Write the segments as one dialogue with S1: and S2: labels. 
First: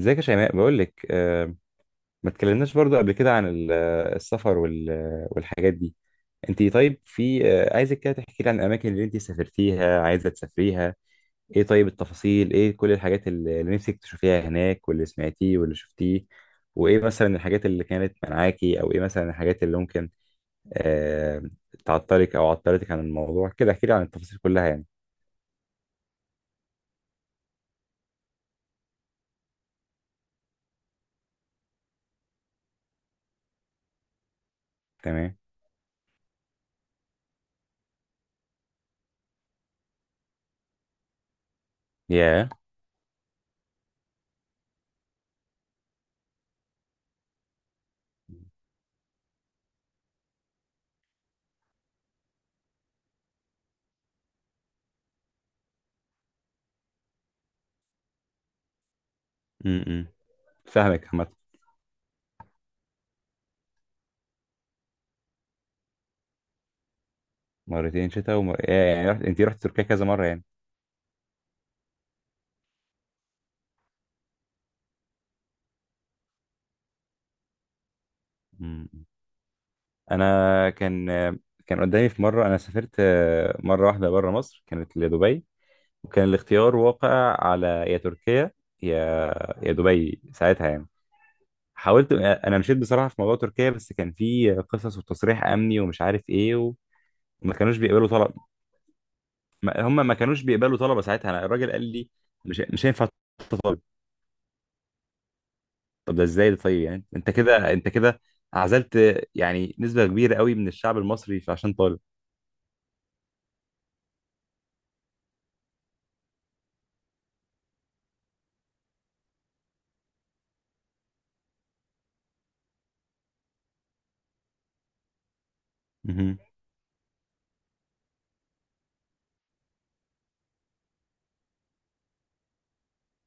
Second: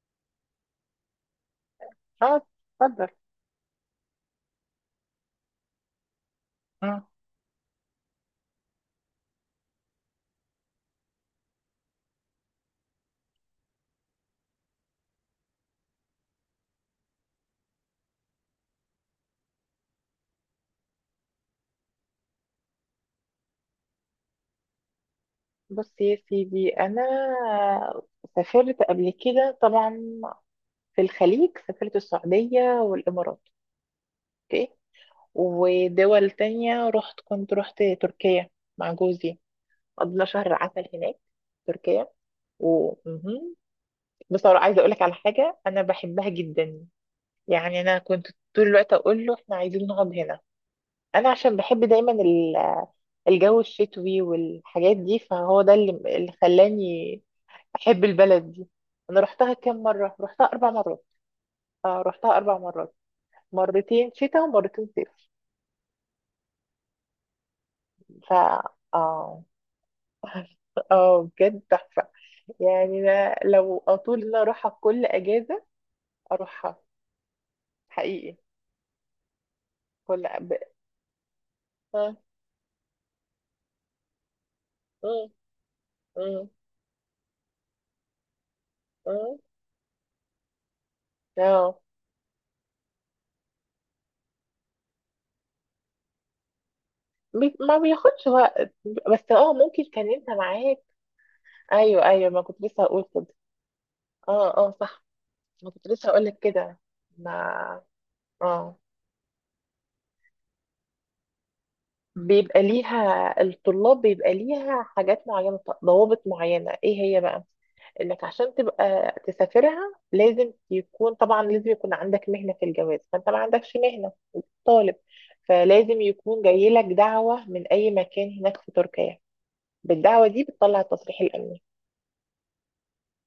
S1: ازيك يا شيماء، بقول لك ما
S2: اه،
S1: اتكلمناش برضو
S2: اتفضل.
S1: قبل كده عن السفر وال- آه، والحاجات دي. انت طيب،
S2: اه
S1: في عايزك كده تحكي لي عن الاماكن اللي انت سافرتيها، عايزه تسافريها. ايه؟ طيب التفاصيل ايه؟ كل الحاجات اللي نفسك تشوفيها هناك، واللي سمعتيه واللي شفتيه. وايه مثلا الحاجات اللي كانت منعاكي، او ايه مثلا الحاجات اللي ممكن آه، تعطلك او عطلتك عن الموضوع. كده احكي لي عن التفاصيل كلها يعني.
S2: بص يا سيدي، انا سافرت قبل كده طبعا. في الخليج سافرت السعودية والامارات. اوكي.
S1: تمام.
S2: ودول تانية رحت، كنت رحت تركيا مع جوزي، قضينا شهر عسل هناك في تركيا
S1: يا،
S2: و... مهم. بصراحة عايزة أقولك على حاجة أنا بحبها جدا. يعني أنا كنت طول الوقت أقول له إحنا عايزين نقعد هنا، أنا عشان بحب دايما الجو الشتوي والحاجات دي، فهو ده اللي خلاني بحب البلد دي. انا رحتها كام
S1: امم،
S2: مره؟ رحتها اربع مرات.
S1: فاهمك عامة.
S2: آه، رحتها اربع مرات، مرتين شتاء ومرتين صيف.
S1: مرتين
S2: ف
S1: شتاء ومر... يا- يعني رحت... انت
S2: اه
S1: رحت تركيا كذا مره يعني.
S2: اه، بجد تحفه. يعني أنا لو اطول ان أنا اروحها كل اجازه اروحها، حقيقي
S1: مم.
S2: كل ب...
S1: انا كان كان قدامي
S2: اه،
S1: في مره، انا سافرت مره واحده بره مصر، كانت
S2: اه،
S1: لدبي. وكان
S2: اه،
S1: الاختيار واقع على يا تركيا يا
S2: اه،
S1: يا دبي ساعتها يعني.
S2: آه.
S1: حاولت، انا مشيت بصراحه في موضوع تركيا، بس كان في قصص وتصريح امني ومش عارف ايه، وما
S2: بي-
S1: كانوش
S2: ما
S1: بيقبلوا
S2: بياخدش
S1: طلب.
S2: وقت، بس اه
S1: ما-
S2: ممكن
S1: هم
S2: كان
S1: ما
S2: انت
S1: كانوش بيقبلوا
S2: معاك.
S1: طلبه ساعتها. انا الراجل قال
S2: ايوه
S1: لي
S2: ايوه، ما
S1: مش
S2: كنت لسه
S1: مش
S2: هقول
S1: هينفع
S2: كده.
S1: تطلب.
S2: اه اه، صح، ما كنت لسه
S1: طب
S2: هقول
S1: ده
S2: لك
S1: ازاي ده؟
S2: كده.
S1: طيب يعني انت كده،
S2: ما اه،
S1: عزلت يعني نسبه كبيره قوي من الشعب المصري عشان طالب.
S2: بيبقى ليها الطلاب، بيبقى ليها حاجات معينة، ضوابط معينة. ايه هي بقى؟ انك عشان تبقى تسافرها لازم يكون، طبعا لازم يكون عندك مهنة في الجواز، فانت ما عندكش مهنة، طالب، فلازم
S1: مهم.
S2: يكون جاي لك دعوة من اي مكان هناك في تركيا. بالدعوة دي بتطلع التصريح الامني.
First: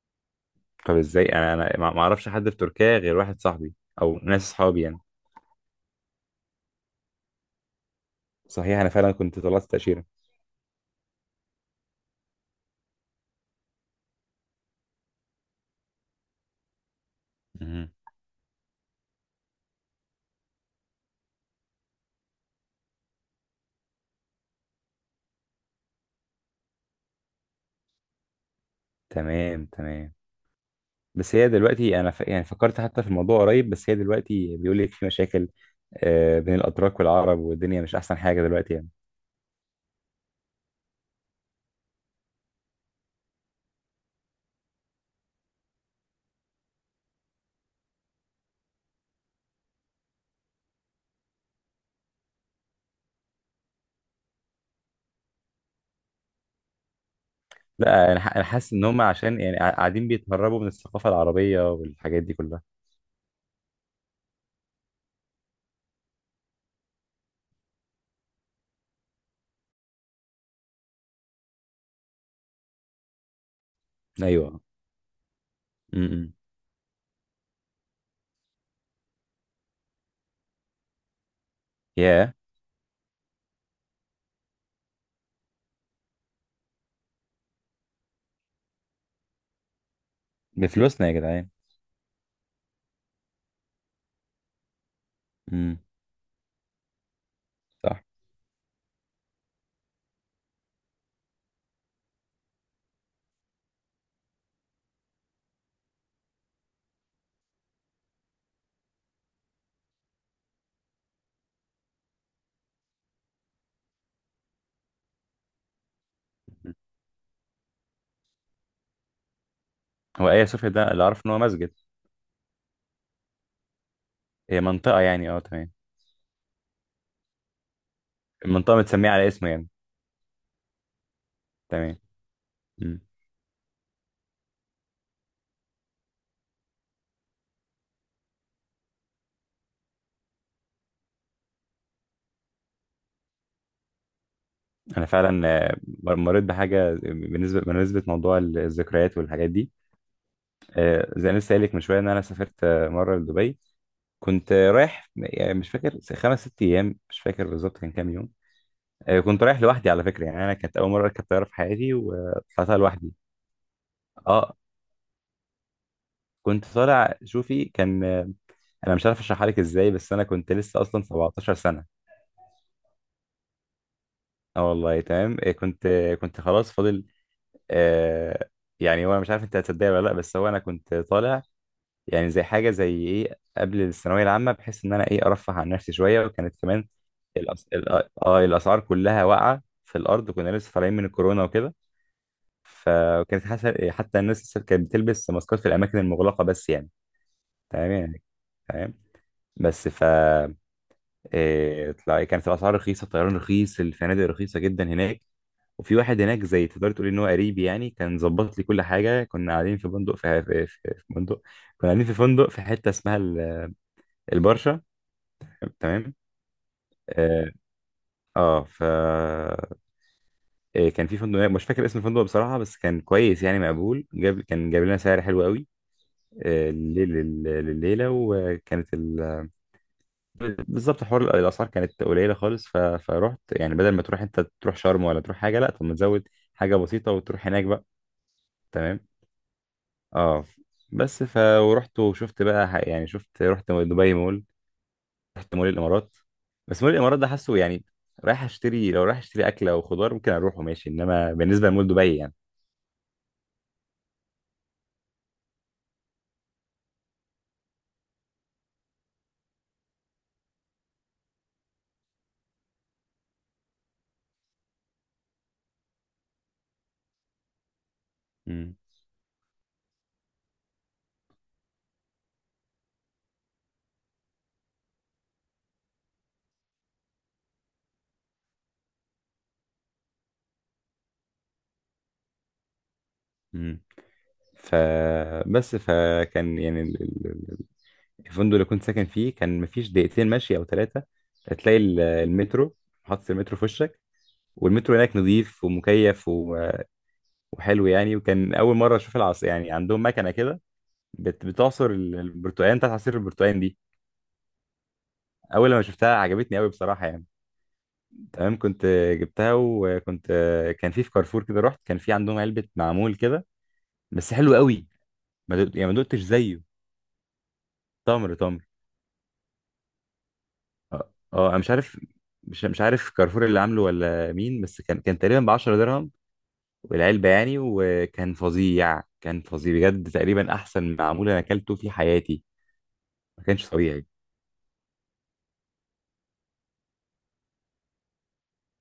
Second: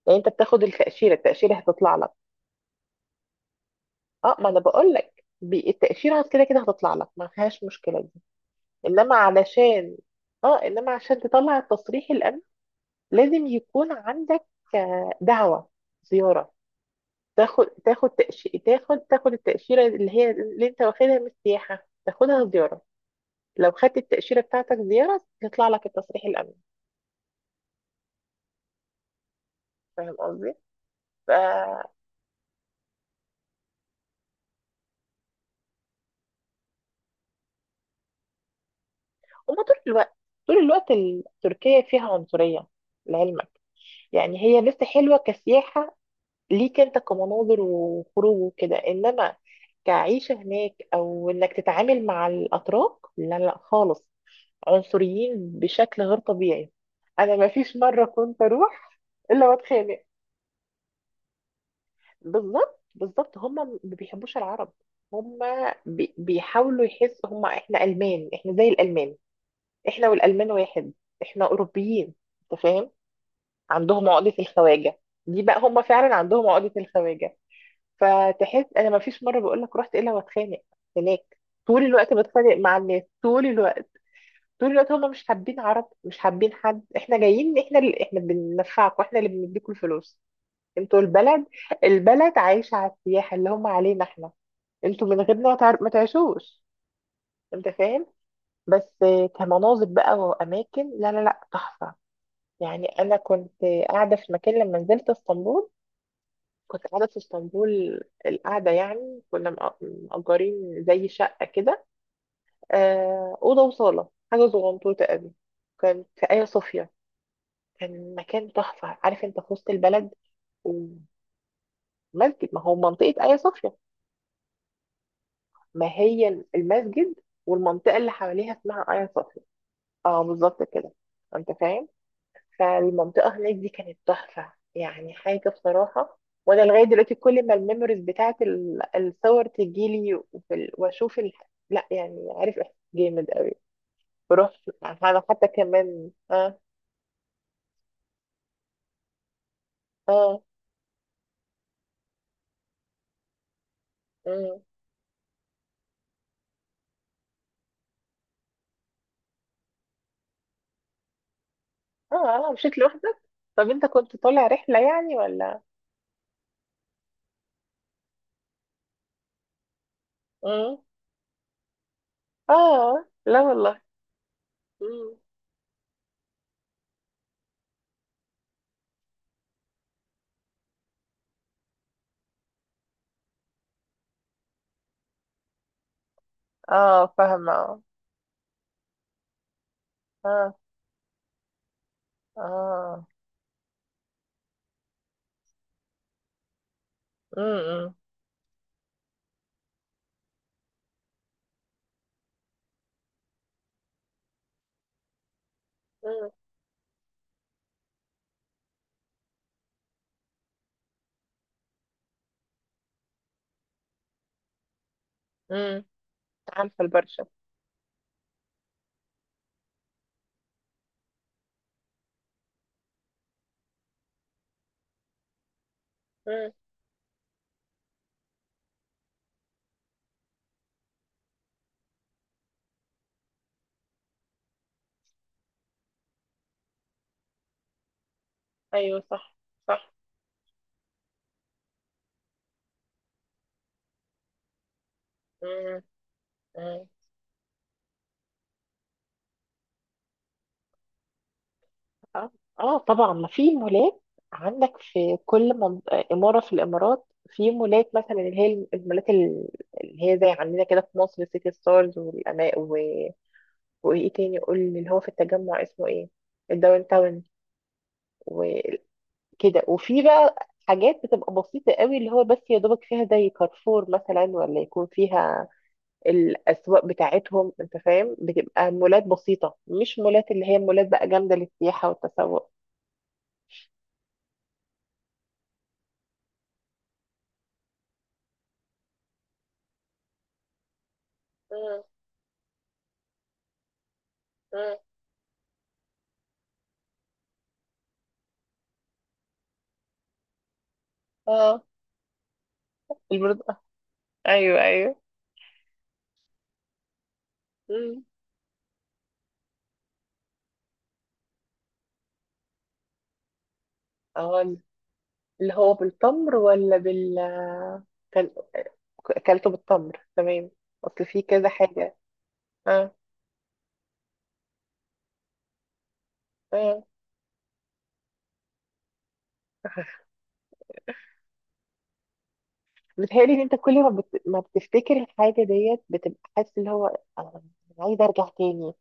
S2: يعني انت بتاخد
S1: طب
S2: التأشيرة،
S1: ازاي؟
S2: التأشيرة
S1: انا انا ما
S2: هتطلع
S1: ما
S2: لك.
S1: اعرفش حد في تركيا غير واحد صاحبي او
S2: اه،
S1: ناس
S2: ما انا
S1: اصحابي
S2: بقول
S1: يعني.
S2: لك، بي- التأشيرة كده كده هتطلع لك، ما فيهاش مشكلة دي.
S1: صحيح انا فعلا
S2: انما
S1: كنت طلعت
S2: علشان،
S1: تأشيرة.
S2: اه انما عشان تطلع التصريح الامني لازم يكون عندك دعوة زيارة. تاخد
S1: مهم.
S2: تاخد تأش... تاخد التأشيرة اللي هي اللي انت واخدها من السياحة تاخدها زيارة. لو خدت التأشيرة بتاعتك زيارة يطلع لك التصريح الأمني.
S1: تمام تمام.
S2: فاهم قصدي؟ ف...
S1: بس هي دلوقتي يعني فكرت حتى في الموضوع قريب، بس هي دلوقتي بيقول لك في مشاكل بين الاتراك والعرب، والدنيا مش احسن حاجه دلوقتي يعني.
S2: هما طول الوقت، طول الوقت تركيا فيها عنصرية، لعلمك. يعني هي لسه حلوة كسياحة ليك انت، كمناظر وخروج وكده، انما كعيشة هناك او انك تتعامل مع الاتراك، لا لا خالص، عنصريين بشكل غير طبيعي. انا ما فيش مره
S1: لا انا ح-
S2: كنت
S1: أنا حاسس ان
S2: اروح
S1: هم عشان
S2: الا
S1: يعني
S2: واتخانق.
S1: قاعدين بيتهربوا من الثقافه العربيه والحاجات دي كلها.
S2: بالظبط بالظبط، هم ما بيحبوش العرب. هم بي- بيحاولوا يحسوا هم احنا المان، احنا زي الالمان، احنا والالمان واحد، احنا اوروبيين، انت فاهم، عندهم عقده
S1: ايوه.
S2: الخواجه دي. بقى هم فعلا
S1: امم.
S2: عندهم عقده الخواجه. فتحس، انا ما فيش مره بقول لك رحت الا واتخانق هناك. طول الوقت
S1: يا،
S2: بتخانق مع الناس، طول الوقت، طول الوقت. هم مش حابين عرب، مش حابين حد. احنا جايين، احنا اللي احنا بننفعكم، احنا اللي بنديكم الفلوس. انتوا
S1: بفلوسنا يا
S2: البلد،
S1: جدعان.
S2: البلد عايشة على السياحة اللي هم علينا احنا. انتوا من غيرنا ما
S1: امم.
S2: تعر- ما تعيشوش، انت
S1: صح.
S2: فاهم. بس كمناظر بقى واماكن، لا لا لا تحفة. يعني انا كنت قاعدة في مكان لما نزلت اسطنبول، كنت قاعدة في اسطنبول، القعدة يعني كنا مأ- مأجرين زي شقة كده، آه، أوضة وصالة، حاجة صغنطوطة قوي، كانت في آيا
S1: مهم.
S2: صوفيا. كان مكان تحفة، عارف انت، في وسط البلد.
S1: هو ايا صوفيا ده اللي
S2: ومسجد،
S1: اعرف ان هو مسجد.
S2: ما هو منطقة آيا صوفيا.
S1: هي منطقه يعني، اه تمام.
S2: ما هي المسجد والمنطقة اللي حواليها
S1: المنطقة
S2: اسمها آيا
S1: متسمية على
S2: صوفيا.
S1: اسمه يعني.
S2: اه بالظبط كده، انت فاهم.
S1: تمام. مم.
S2: فالمنطقة هناك دي كانت تحفة، يعني حاجة بصراحة. وانا لغاية دلوقتي كل ما الميموريز بتاعت الصور تجيلي، وفي ال- واشوف ال... لا يعني عارف، احساس جامد قوي. بروح يعني،
S1: أنا
S2: انا حتى
S1: فعلا
S2: كمان
S1: مريت
S2: اه.
S1: بحاجة بالنسبة لموضوع الذكريات والحاجات دي.
S2: اه،
S1: زي ما لسه قايل لك من شوية إن أنا سافرت مرة لدبي. كنت
S2: اه،
S1: رايح يعني، مش فاكر خمس ست أيام، مش فاكر بالظبط كان كام يوم. كنت رايح لوحدي على فكرة. يعني أنا كانت أول مرة أركب طيارة في حياتي،
S2: اه, آه، مشيت
S1: وطلعتها لوحدي.
S2: لوحدك، طب انت كنت طالع
S1: أه،
S2: رحلة يعني ولا؟
S1: كنت طالع شوفي، كان انا مش عارف اشرحها لك ازاي، بس انا كنت
S2: مم.
S1: لسه اصلا 17 سنه.
S2: اه لا والله.
S1: اه والله
S2: مم.
S1: تمام. إيه، كنت كنت خلاص فاضل آه. يعني هو مش عارف انت هتصدقني ولا لا، بس هو انا كنت طالع يعني زي حاجه زي ايه قبل الثانويه العامه، بحيث ان انا ايه ارفه عن نفسي شويه. وكانت كمان
S2: اه، فاهمة
S1: الأس...
S2: اه.
S1: الأ- اه الاسعار كلها واقعه في الارض، وكنا
S2: اه،
S1: لسه طالعين من الكورونا وكده.
S2: اه،
S1: فكانت حتى الناس لسه كانت بتلبس ماسكات في الاماكن المغلقه بس، يعني. تمام
S2: امم،
S1: يعني. تمام. بس ف، إيه... كانت الاسعار رخيصه، الطيران رخيص، الفنادق رخيصه جدا هناك. وفي واحد
S2: مم،
S1: هناك زي تقدر تقول ان هو قريب يعني، كان ظبط لي كل حاجه. كنا قاعدين في فندق في فندق. كنا قاعدين في فندق في حته اسمها البرشا.
S2: امم.
S1: تمام.
S2: عارفة البرشا.
S1: اه، آه ف، كان في فندق هناك، مش فاكر اسم الفندق بصراحه، بس كان كويس يعني، مقبول. جاب، جاب لنا سعر حلو قوي
S2: مم.
S1: الليل لليله. وكانت ال... بالظبط حوار الاسعار كانت قليله خالص. فرحت يعني بدل ما تروح انت تروح شرم ولا تروح حاجه، لا طب ما تزود حاجه بسيطه وتروح هناك بقى.
S2: ايوه،
S1: تمام.
S2: صح، صح.
S1: اه. بس ف، ورحت وشفت بقى يعني شفت، رحت دبي مول، رحت مول
S2: مم.
S1: الامارات. بس
S2: مم.
S1: مول الامارات ده حاسه يعني رايح اشتري، لو رايح اشتري اكل او خضار ممكن اروح وماشي، انما بالنسبه لمول دبي
S2: اه،
S1: يعني.
S2: آه، طبعا ما في مولات عندك في كل منط... آه، اماره في الامارات في مولات، مثلا اللي هي المولات اللي هي زي عندنا كده في مصر، سيتي ستارز والأما و... وايه تاني؟ قول لي اللي هو في التجمع، اسمه ايه؟ الداون تاون.
S1: امم.
S2: كده، وفي بقى حاجات بتبقى بسيطة قوي، اللي هو بس يا دوبك فيها زي كارفور مثلا، ولا يكون فيها الأسواق بتاعتهم، انت فاهم، بتبقى مولات بسيطة، مش مولات اللي هي مولات بقى جامدة للسياحة والتسوق.
S1: امم. ف، بس فكان يعني الفندق اللي كنت ساكن فيه كان مفيش دقيقتين مشي او ثلاثه، هتلاقي
S2: مم،
S1: المترو. حاطط المترو في وشك.
S2: مم.
S1: والمترو هناك نظيف ومكيف و- وحلو يعني. وكان اول مره اشوف العصر يعني، عندهم مكنه كده
S2: اه،
S1: بتعصر البرتقال، بتاعت عصير
S2: البرد
S1: البرتقال
S2: آه،
S1: دي.
S2: ايوه ايوه.
S1: اول لما شفتها عجبتني قوي بصراحه يعني.
S2: مم.
S1: تمام، كنت جبتها وكنت، كان في في كارفور كده رحت، كان في عندهم علبه معمول كده بس
S2: اه،
S1: حلو قوي.
S2: اللي
S1: ما
S2: هو
S1: دقت يعني، ما دقتش
S2: بالتمر
S1: زيه.
S2: ولا بال- كان
S1: تمر تمر.
S2: اكلته بالتمر، تمام. اصل
S1: اه.
S2: في كذا
S1: انا مش
S2: حاجة.
S1: عارف، مش
S2: اه،
S1: عارف كارفور اللي عامله ولا مين، بس كان تقريبا ب 10 درهم
S2: آه.
S1: والعلبه يعني. وكان فظيع، كان فظيع بجد، تقريبا احسن معمول انا اكلته في حياتي.
S2: بتهيألي ان
S1: ما
S2: انت
S1: كانش
S2: كل ما
S1: طبيعي.
S2: بت... ما بتفتكر الحاجه ديت بتبقى حاسس اللي هو، انا أنا عايزه ارجع تاني.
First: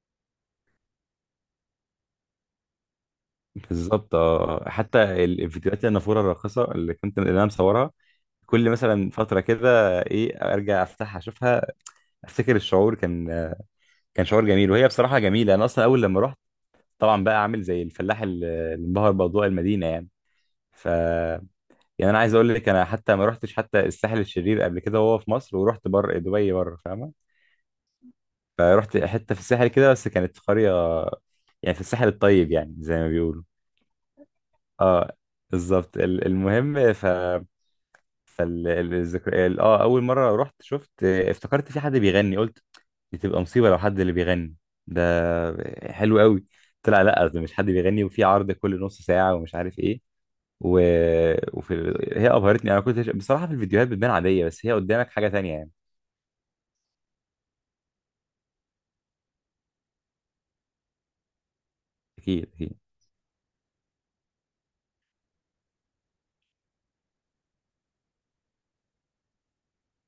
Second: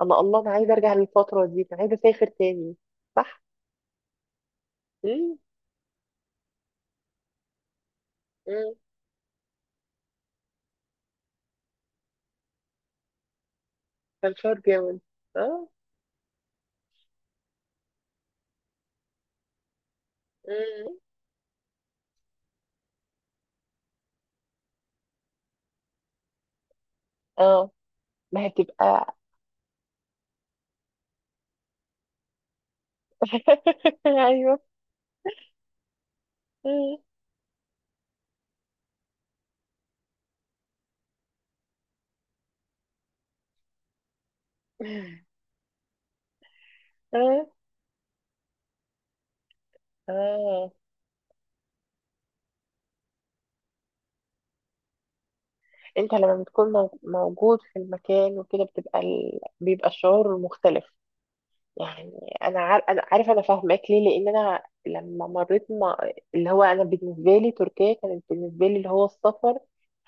S2: انا الله، انا عايزه ارجع للفتره دي، انا عايزه اسافر تاني. صح.
S1: بالظبط اه، حتى
S2: امم،
S1: الفيديوهات، النافوره الراقصه اللي كنت، اللي انا مصورها، كل
S2: امم.
S1: مثلا فتره كده ايه ارجع افتحها اشوفها، افتكر الشعور كان، كان
S2: كان
S1: شعور
S2: شعور
S1: جميل. وهي
S2: جامد.
S1: بصراحه جميله. انا
S2: اه،
S1: اصلا اول لما رحت، طبعا بقى عامل زي الفلاح اللي انبهر باضواء المدينه يعني. ف،
S2: امم.
S1: يعني انا عايز اقول لك انا حتى ما رحتش حتى الساحل الشرير قبل كده وهو في مصر، ورحت بره دبي بره فاهمه.
S2: اه، ما هي
S1: فرحت
S2: بتبقى.
S1: حته في الساحل كده، بس كانت في قريه يعني في الساحل الطيب يعني زي ما بيقولوا.
S2: ايوه.
S1: اه، بالظبط. المهم
S2: مم.
S1: ف، ال- ال- الذكر ال- اه اول مره رحت، شفت، افتكرت في حد بيغني. قلت دي تبقى مصيبه لو حد اللي بيغني ده، حلو قوي. طلع لا، ده
S2: اه،
S1: مش حد بيغني، وفي عرض كل نص ساعه ومش عارف ايه.
S2: اه،
S1: و... وفي. هي ابهرتني. انا كنت بصراحه في الفيديوهات بتبان عاديه، بس هي قدامك حاجه تانية يعني.
S2: انت لما بتكون مو- موجود في المكان وكده بتبقى ال... بيبقى الشعور مختلف، يعني.
S1: اكيد
S2: انا
S1: اكيد.
S2: عار... انا عارف، انا فاهماك ليه، لان انا لما مريت ما... اللي هو انا بالنسبه لي تركيا كانت بالنسبه لي اللي هو السفر،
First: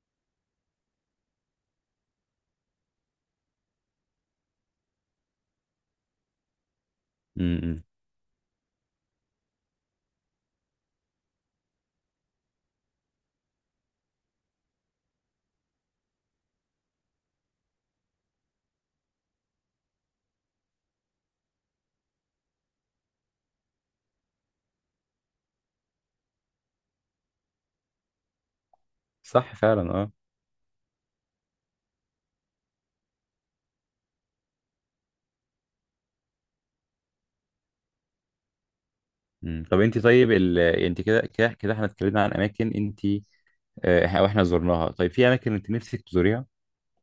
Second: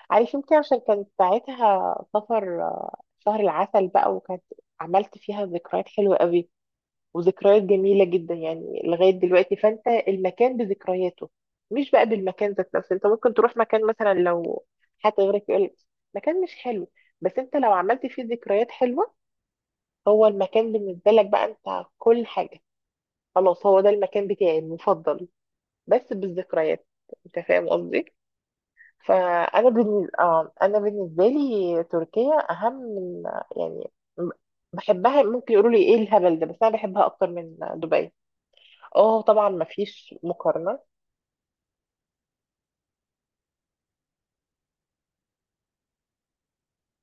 S2: عارف، يمكن عشان كانت ساعتها سفر آه، شهر العسل بقى، وكانت عملت فيها ذكريات حلوه قوي،
S1: امم.
S2: وذكريات
S1: إمم.
S2: جميله جدا يعني لغايه دلوقتي، فانت المكان بذكرياته مش بقى بالمكان ذات نفسه. انت ممكن تروح مكان، مثلا لو حد غيرك يقول لك مكان مش حلو، بس انت لو عملت فيه ذكريات حلوه، هو المكان بالنسبه لك بقى انت كل حاجه، خلاص هو ده المكان بتاعي المفضل، بس بالذكريات، انت فاهم قصدي.
S1: صح
S2: فانا
S1: فعلا
S2: بالنسبة
S1: اه.
S2: آه، انا بالنسبه لي تركيا اهم من، يعني، م- بحبها، ممكن يقولوا لي ايه الهبل ده، بس انا بحبها اكتر من دبي. اه طبعا
S1: مم.
S2: ما
S1: طب انت
S2: فيش
S1: طيب، ال...
S2: مقارنه.
S1: انت كده احنا اتكلمنا عن اماكن انت واحنا زرناها. طيب في اماكن انت نفسك تزوريها؟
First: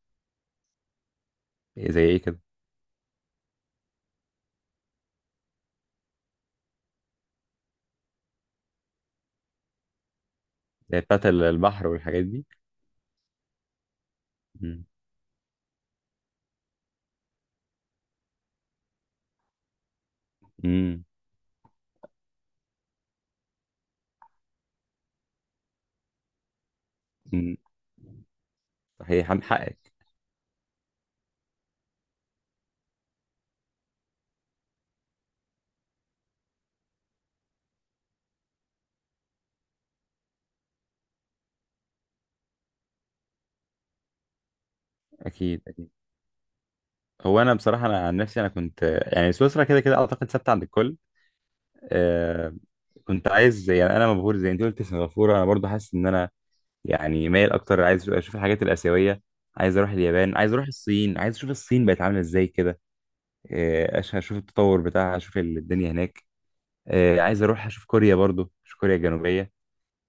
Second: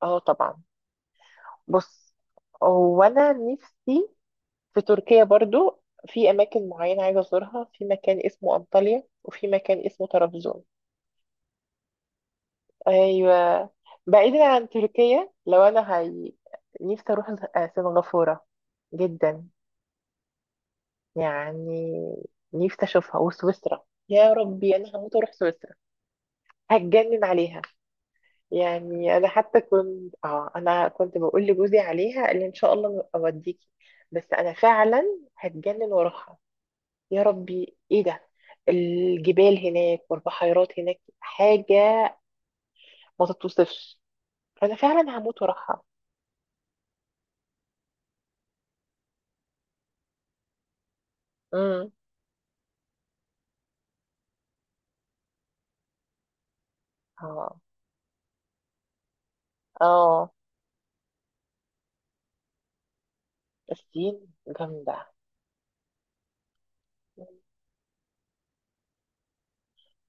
S2: اه طبعا.
S1: إيه، زي
S2: بص،
S1: ايه كده؟
S2: هو انا نفسي في تركيا برضو في اماكن معينه عايزه ازورها، في مكان اسمه انطاليا وفي مكان اسمه طرابزون.
S1: زي بتاعت البحر والحاجات دي.
S2: ايوه. بعيدا عن
S1: مم.
S2: تركيا، لو انا هي نفسي اروح سنغافوره جدا.
S1: مم.
S2: يعني نفسي اشوفها. وسويسرا، يا ربي، انا هموت واروح سويسرا، هتجنن
S1: مم.
S2: عليها. يعني انا
S1: صحيح عن
S2: حتى
S1: حقك.
S2: كنت اه، انا كنت بقول لجوزي عليها، قال لي ان شاء الله اوديكي. بس انا فعلا هتجنن واروحها. يا ربي ايه ده، الجبال هناك والبحيرات هناك، حاجه ما تتوصفش. انا فعلا هموت
S1: اكيد
S2: واروحها.
S1: اكيد. هو انا بصراحه، انا عن نفسي انا كنت يعني، سويسرا كده اعتقد ثابته عند الكل
S2: امم.
S1: آه. كنت عايز يعني، انا مبهور زي انت قلت سنغافوره. انا برضو حاسس ان انا يعني مايل
S2: اه،
S1: اكتر، عايز اشوف الحاجات الاسيويه. عايز اروح
S2: اه.
S1: اليابان، عايز اروح الصين، عايز اشوف الصين بقت عامله ازاي كده.
S2: الصين
S1: اشوف التطور
S2: جامدة.
S1: بتاعها، اشوف الدنيا هناك. آه، عايز اروح اشوف كوريا برضو، اشوف كوريا الجنوبيه.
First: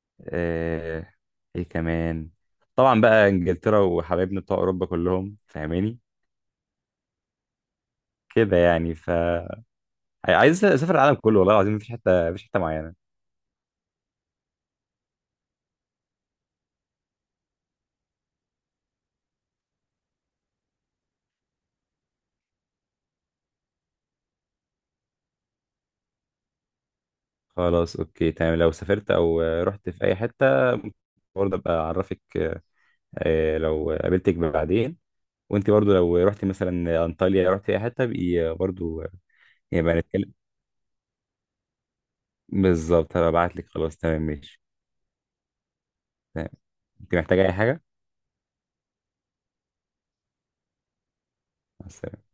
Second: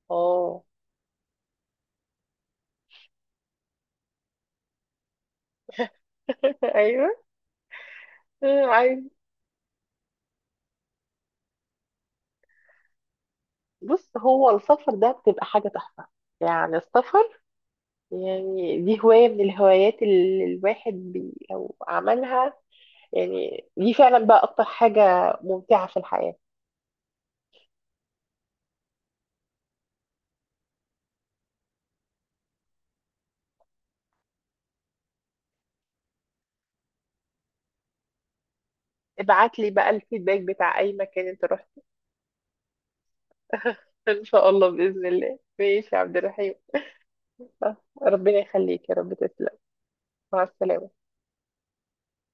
S2: اه.
S1: آه، ايه كمان؟ طبعا بقى انجلترا وحبايبنا بتوع اوروبا كلهم فاهماني
S2: ايوه.
S1: كده يعني.
S2: عايز.
S1: ف، عايز اسافر العالم كله والله العظيم، مفيش حته، مفيش حته معينه.
S2: بص، هو السفر ده بتبقى حاجة تحفة. يعني السفر، يعني دي هواية من الهوايات اللي الواحد بي لو عملها، يعني دي فعلا بقى أكتر حاجة ممتعة في الحياة.
S1: خلاص اوكي تمام. لو سافرت او رحت في اي حته، برضه ابقى اعرفك لو قابلتك بعدين. وانت برضه لو رحتي مثلا انطاليا، رحتي اي حته بقي برضه،
S2: ابعت لي بقى
S1: يبقى نتكلم.
S2: الفيدباك بتاع أي مكان أنت رحت.
S1: بالظبط، هبقى ابعت لك. خلاص تمام
S2: إن شاء
S1: ماشي.
S2: الله، بإذن الله، ماشي يا عبد
S1: تمام.
S2: الرحيم.
S1: انت محتاجه اي حاجه؟
S2: ربنا يخليك يا رب، تسلم. مع السلامة.
S1: مع السلامة.